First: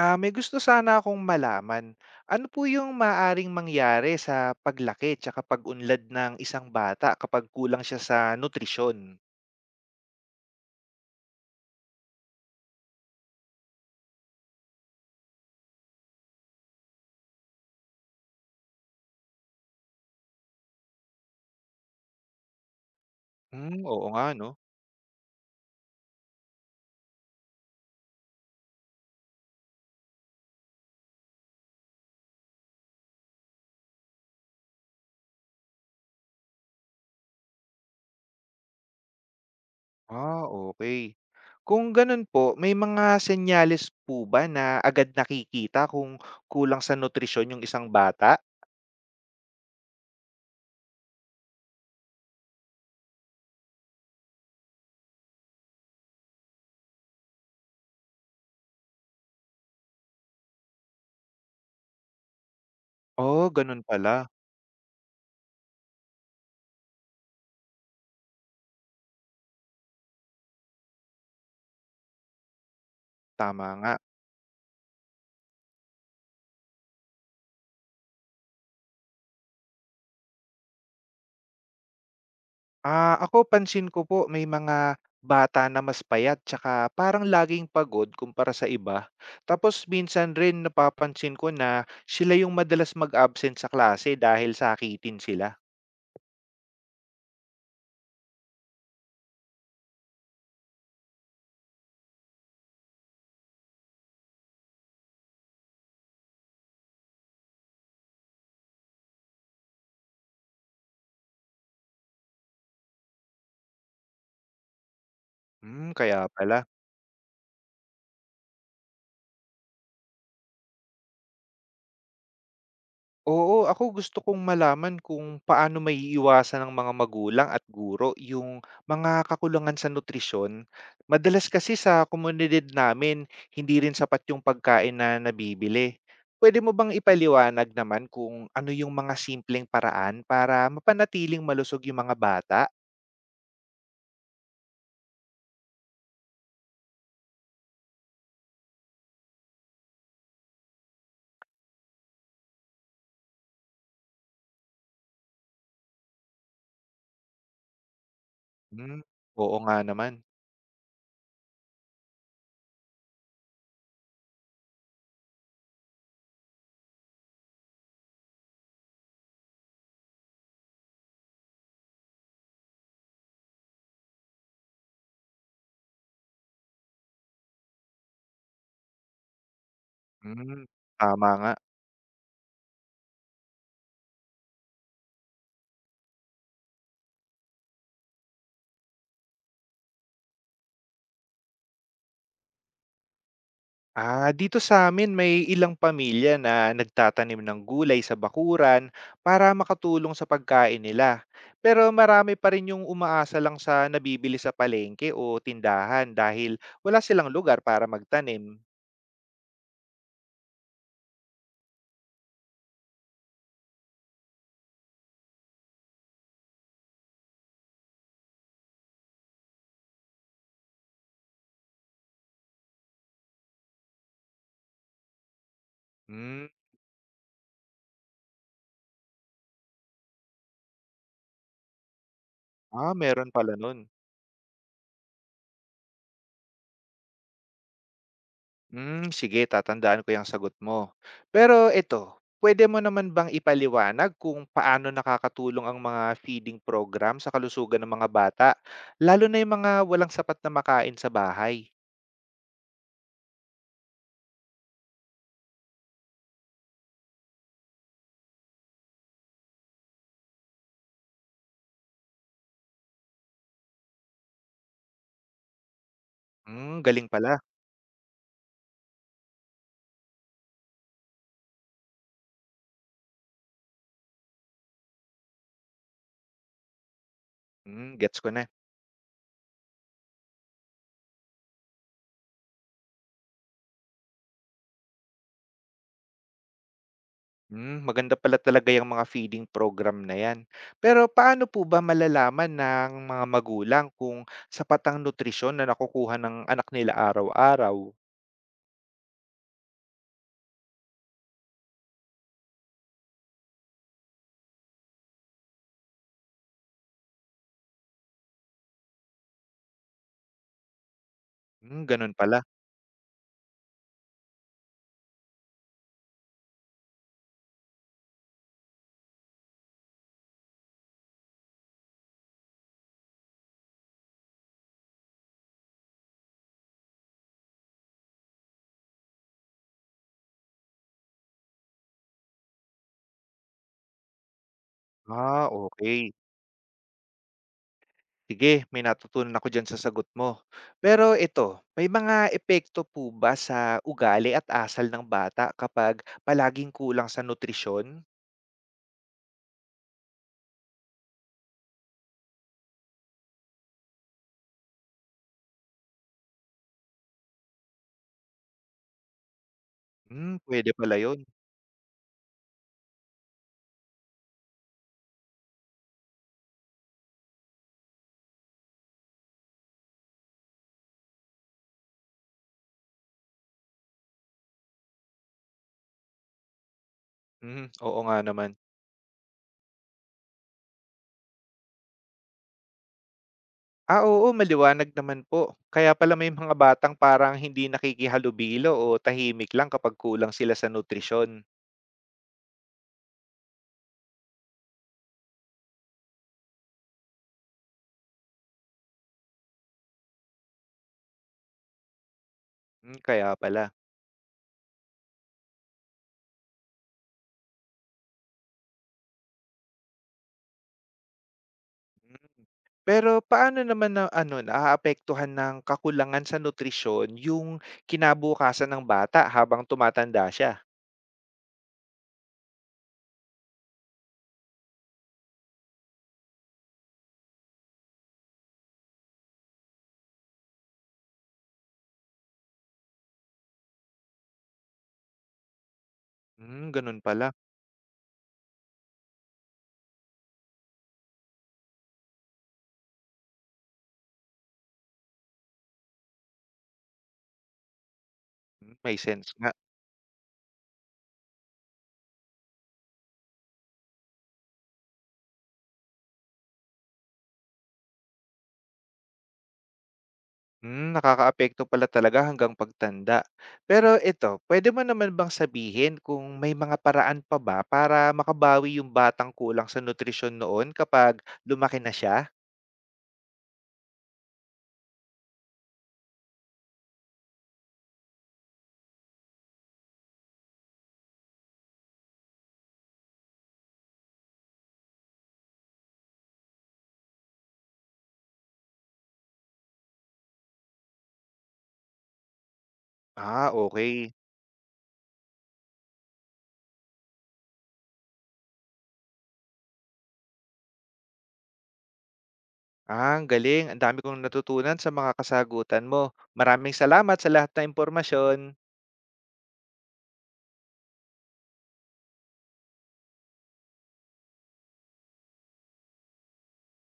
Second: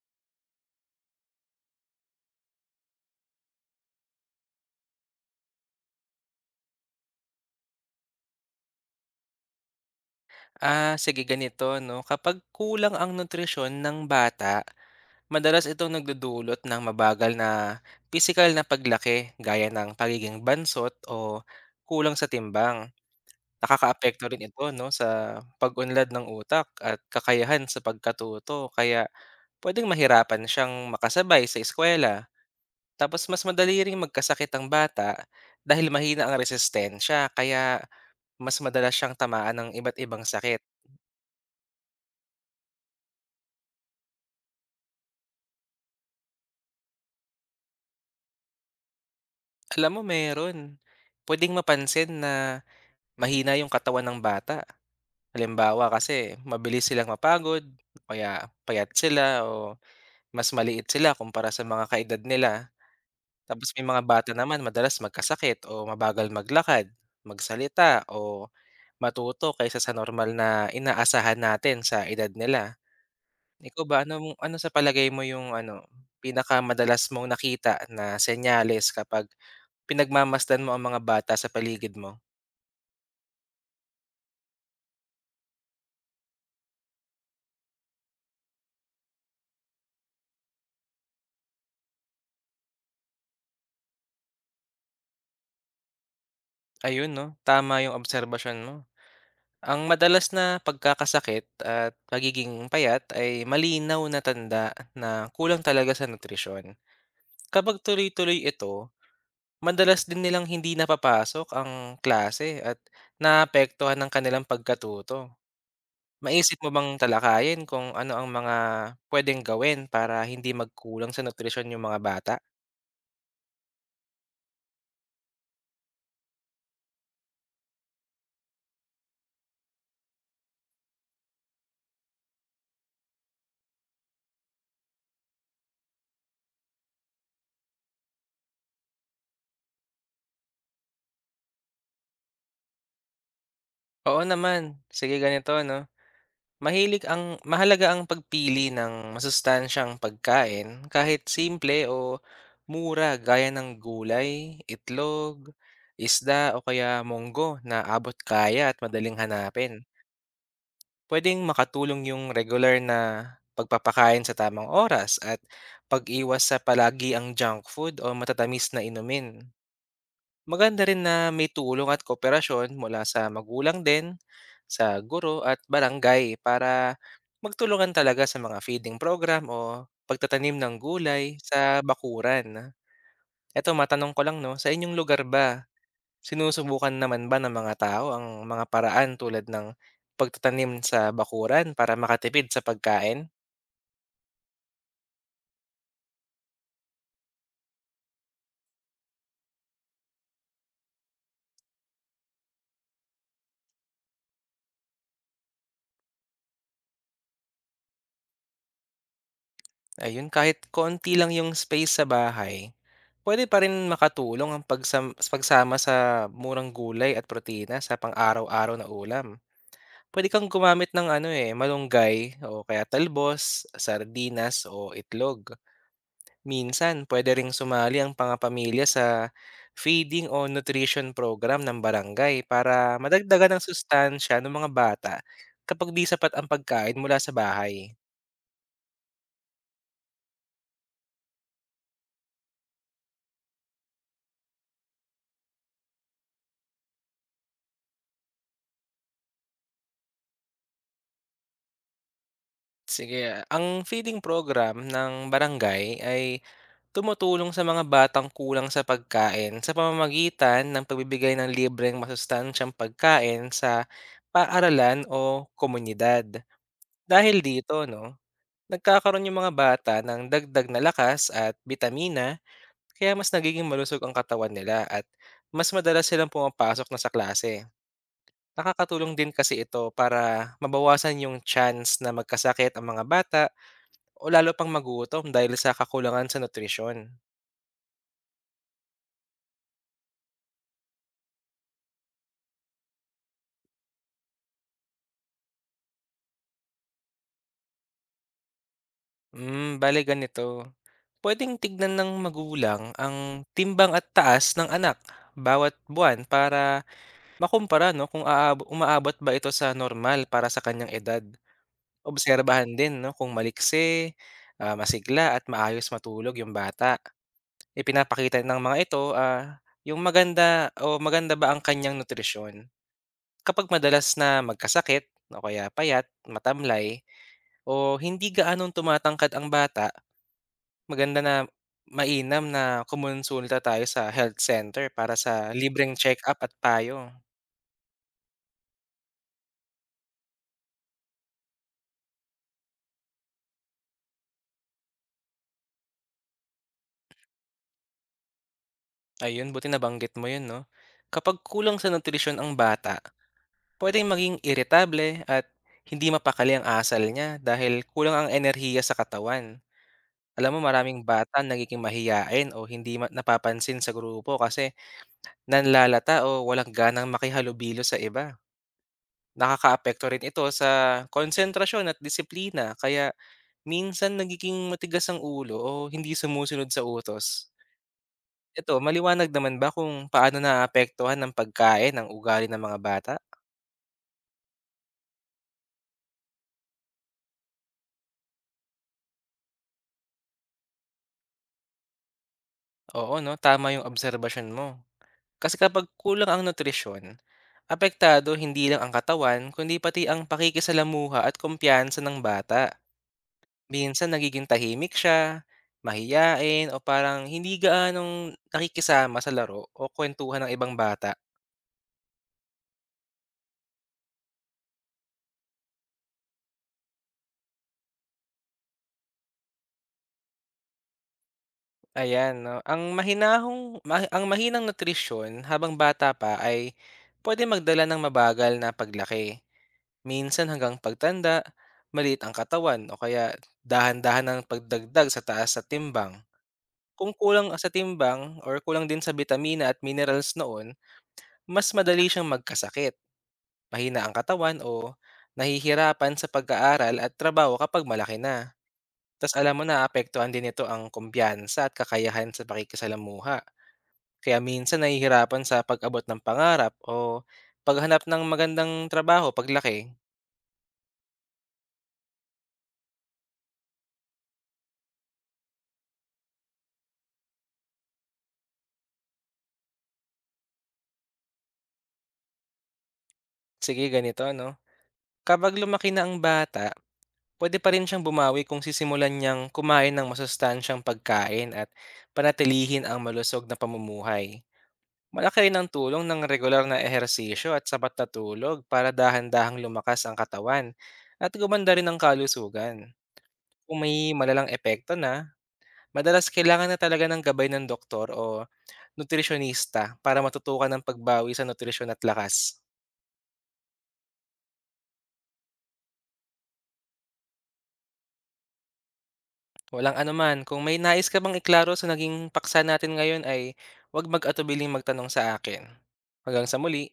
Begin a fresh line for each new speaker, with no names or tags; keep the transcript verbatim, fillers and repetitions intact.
Ah, may gusto sana akong malaman. Ano po yung maaaring mangyari sa paglaki tsaka pag-unlad ng isang bata kapag kulang siya sa nutrisyon?
Ah, sige ganito 'no, kapag kulang ang nutrisyon ng bata, madalas itong nagdudulot ng mabagal na physical na paglaki gaya ng pagiging bansot o kulang sa timbang.
Hmm, oo nga
Nakakaapekto rin
'no.
ito 'no sa pag-unlad ng utak at kakayahan sa pagkatuto kaya pwedeng mahirapan siyang makasabay sa eskuwela. Tapos mas madali ring magkasakit ang bata dahil mahina ang resistensya kaya mas madalas siyang tamaan ng iba't ibang
Ah,
sakit.
okay. Kung gano'n po, may mga senyales po ba na agad nakikita kung kulang sa nutrisyon yung isang bata?
Alam mo meron. Puwedeng mapansin na mahina yung katawan ng bata. Halimbawa kasi mabilis silang mapagod o kaya payat sila o mas maliit sila kumpara sa mga kaedad nila.
Oh,
Tapos
gano'n
may mga
pala.
bata naman madalas magkasakit o mabagal maglakad, magsalita o matuto kaysa sa normal na inaasahan natin sa edad nila.
Tama
Ikaw
nga.
ba, ano mong ano sa palagay mo yung ano, pinakamadalas mong nakita na senyales kapag pinagmamasdan mo ang mga bata sa paligid mo?
Ah, ako pansin ko po, may mga bata na mas payat tsaka parang laging pagod kumpara sa iba. Tapos minsan rin napapansin ko na sila yung madalas mag-absent sa klase dahil sakitin sila.
Ayun 'no, tama yung obserbasyon mo. Ang madalas na pagkakasakit at pagiging payat ay malinaw na tanda na kulang talaga sa nutrisyon. Kapag tuloy-tuloy ito, madalas din nilang hindi napapasok ang klase at naapektuhan ng kanilang pagkatuto.
Hmm, kaya
Maisip
pala.
mo bang talakayin kung ano ang mga pwedeng gawin para hindi magkulang sa nutrisyon yung mga bata?
Oo, ako gusto kong malaman kung paano maiiwasan ng mga magulang at guro yung mga kakulangan sa nutrisyon. Madalas kasi sa komunidad namin, hindi rin sapat yung pagkain na nabibili. Pwede mo bang ipaliwanag naman kung ano yung mga simpleng paraan para mapanatiling malusog yung mga bata?
Oo naman. Sige ganito 'no. Mahilig ang Mahalaga ang pagpili ng masustansyang pagkain kahit simple o mura gaya ng gulay, itlog, isda o kaya munggo na abot kaya at
Hmm,
madaling
oo
hanapin.
nga naman.
Pwedeng makatulong yung regular na pagpapakain sa tamang oras at pag-iwas sa palagi ang junk food o matatamis na inumin. Maganda rin na may tulong at kooperasyon mula sa magulang din, sa guro at barangay para magtulungan talaga sa mga feeding program o
Hmm,
pagtatanim ng
tama
gulay
nga.
sa bakuran. Eto, matanong ko lang no, sa inyong lugar ba, sinusubukan naman ba ng mga tao ang mga paraan tulad ng pagtatanim sa bakuran para makatipid sa pagkain?
Ah, dito sa amin may ilang pamilya na nagtatanim ng gulay sa bakuran para makatulong sa pagkain nila. Pero marami pa rin yung umaasa lang sa nabibili sa palengke o tindahan dahil wala silang lugar para magtanim.
Ayun, kahit konti lang yung space sa bahay, pwede pa rin makatulong ang pagsam pagsama sa murang gulay at protina sa pang-araw-araw na ulam. Pwede kang gumamit ng ano, eh, malunggay o kaya talbos, sardinas o itlog.
Hmm,
Minsan, puwede ring sumali ang mga pamilya sa feeding o nutrition program ng barangay para
ah, meron
madagdagan
pala
ng
nun.
sustansiya ng mga bata kapag 'di sapat ang pagkain mula sa bahay.
Hmm, sige, tatandaan ko yung sagot mo. Pero ito, pwede mo naman bang ipaliwanag kung paano nakakatulong ang mga feeding program sa kalusugan ng mga bata, lalo na yung mga walang sapat na makain sa bahay?
Sige, ang feeding program ng barangay ay tumutulong sa mga batang kulang sa pagkain sa pamamagitan ng pagbibigay ng libreng masustansyang pagkain sa paaralan o komunidad.
Hmm, galing
Dahil
pala.
dito, no, nagkakaroon yung mga bata ng dagdag na lakas at bitamina, kaya mas nagiging malusog ang katawan nila at mas madalas silang pumapasok na sa klase.
Hmm, gets ko na.
Nakakatulong din kasi ito para mabawasan yung chance na magkasakit ang mga bata o lalo pang magutom dahil sa kakulangan sa nutrisyon.
Hmm, maganda pala talaga yung mga feeding program na yan. Pero paano po ba malalaman ng mga magulang kung sapat ang nutrisyon na nakukuha ng anak nila araw-araw?
Hmm, bale ganito. Pwedeng tignan ng magulang ang timbang at taas ng anak bawat buwan para makumpara no kung aab- umaabot ba ito sa normal para sa kanyang edad.
Hmm, ganun pala.
Obserbahan din no kung malikse, ah, masigla at maayos matulog yung bata. Ipinapakita ng mga ito ah, yung maganda o maganda ba ang kanyang nutrisyon. Kapag madalas na magkasakit o kaya payat, matamlay, o hindi gaanong tumatangkad ang bata, maganda na mainam na kumonsulta tayo sa health center para sa
Ah,
libreng
okay.
check-up at payo.
Sige, may natutunan ako diyan sa sagot mo. Pero ito, may mga epekto po ba sa ugali at asal ng bata kapag palaging kulang sa nutrisyon?
Ayun, buti nabanggit mo yun, no? Kapag kulang sa nutrisyon ang bata, pwedeng maging irritable at hindi mapakali ang asal niya dahil kulang ang enerhiya sa katawan.
Hmm,
Alam mo,
puwede pala
maraming
'yun.
bata nagiging mahiyain o hindi ma- napapansin sa grupo kasi nanlalata o walang ganang makihalubilo sa iba. Nakakaapekto rin ito sa konsentrasyon at disiplina kaya minsan nagiging matigas ang ulo o hindi sumusunod sa utos.
Hmm, oo nga naman.
Ito, maliwanag naman ba kung paano naapektuhan ng pagkain ang ugali ng mga bata?
Ah, oo, maliwanag naman po. Kaya pala may mga batang parang hindi nakikihalubilo o tahimik lang kapag kulang sila sa nutrisyon.
Oo, no? Tama yung obserbasyon mo. Kasi kapag kulang ang nutrisyon, apektado hindi lang ang katawan, kundi pati ang pakikisalamuha at kumpiyansa ng bata.
Hmm, kaya pala.
Minsan nagiging tahimik siya, mahiyain o parang hindi gaanong nakikisama sa laro o kwentuhan ng ibang bata.
Hmm, pero paano naman na ano, naaapektuhan ng kakulangan sa nutrisyon yung kinabukasan ng bata habang tumatanda siya?
Ayan 'no, ang mahinahong ma ang mahinang nutrisyon habang bata pa ay pwede magdala ng mabagal na paglaki. Minsan hanggang pagtanda, maliit ang katawan o kaya dahan-dahan ang pagdagdag sa taas sa timbang.
Hmm, gano'n
Kung
pala.
kulang sa timbang or kulang din sa bitamina at minerals noon, mas madali siyang magkasakit, mahina ang katawan o nahihirapan sa pag-aaral at trabaho kapag malaki na.
Hmm, may sense
Tapos
nga.
alam mo na apektuhan din nito ang kumpiyansa at kakayahan sa pakikisalamuha. Kaya minsan nahihirapan sa pag-abot ng pangarap o paghanap ng magandang trabaho paglaki.
Hmm, nakakaapekto pala talaga hanggang pagtanda. Pero ito, pwede mo naman bang sabihin kung may mga paraan pa ba para makabawi yung batang kulang sa nutrisyon noon kapag lumaki na siya?
Sige, ganito no. Kapag lumaki na ang bata, pwede pa rin siyang bumawi kung sisimulan niyang kumain ng masustansyang pagkain at panatilihin ang malusog na pamumuhay. Malaki rin ang tulong ng regular na ehersisyo at sapat na tulog para dahan-dahang lumakas ang katawan at gumanda rin ang kalusugan.
Ah,
Kung may
okay.
malalang epekto na, madalas kailangan na talaga ng gabay ng doktor o nutritionista para matutukan ang pagbawi sa nutrisyon at lakas.
Ah, ang galing. Ang dami kong natutunan sa mga kasagutan mo. Maraming salamat sa lahat ng impormasyon.
Walang anuman, kung may nais ka bang iklaro sa naging paksa natin ngayon ay huwag mag-atubiling magtanong sa akin. Hanggang sa muli,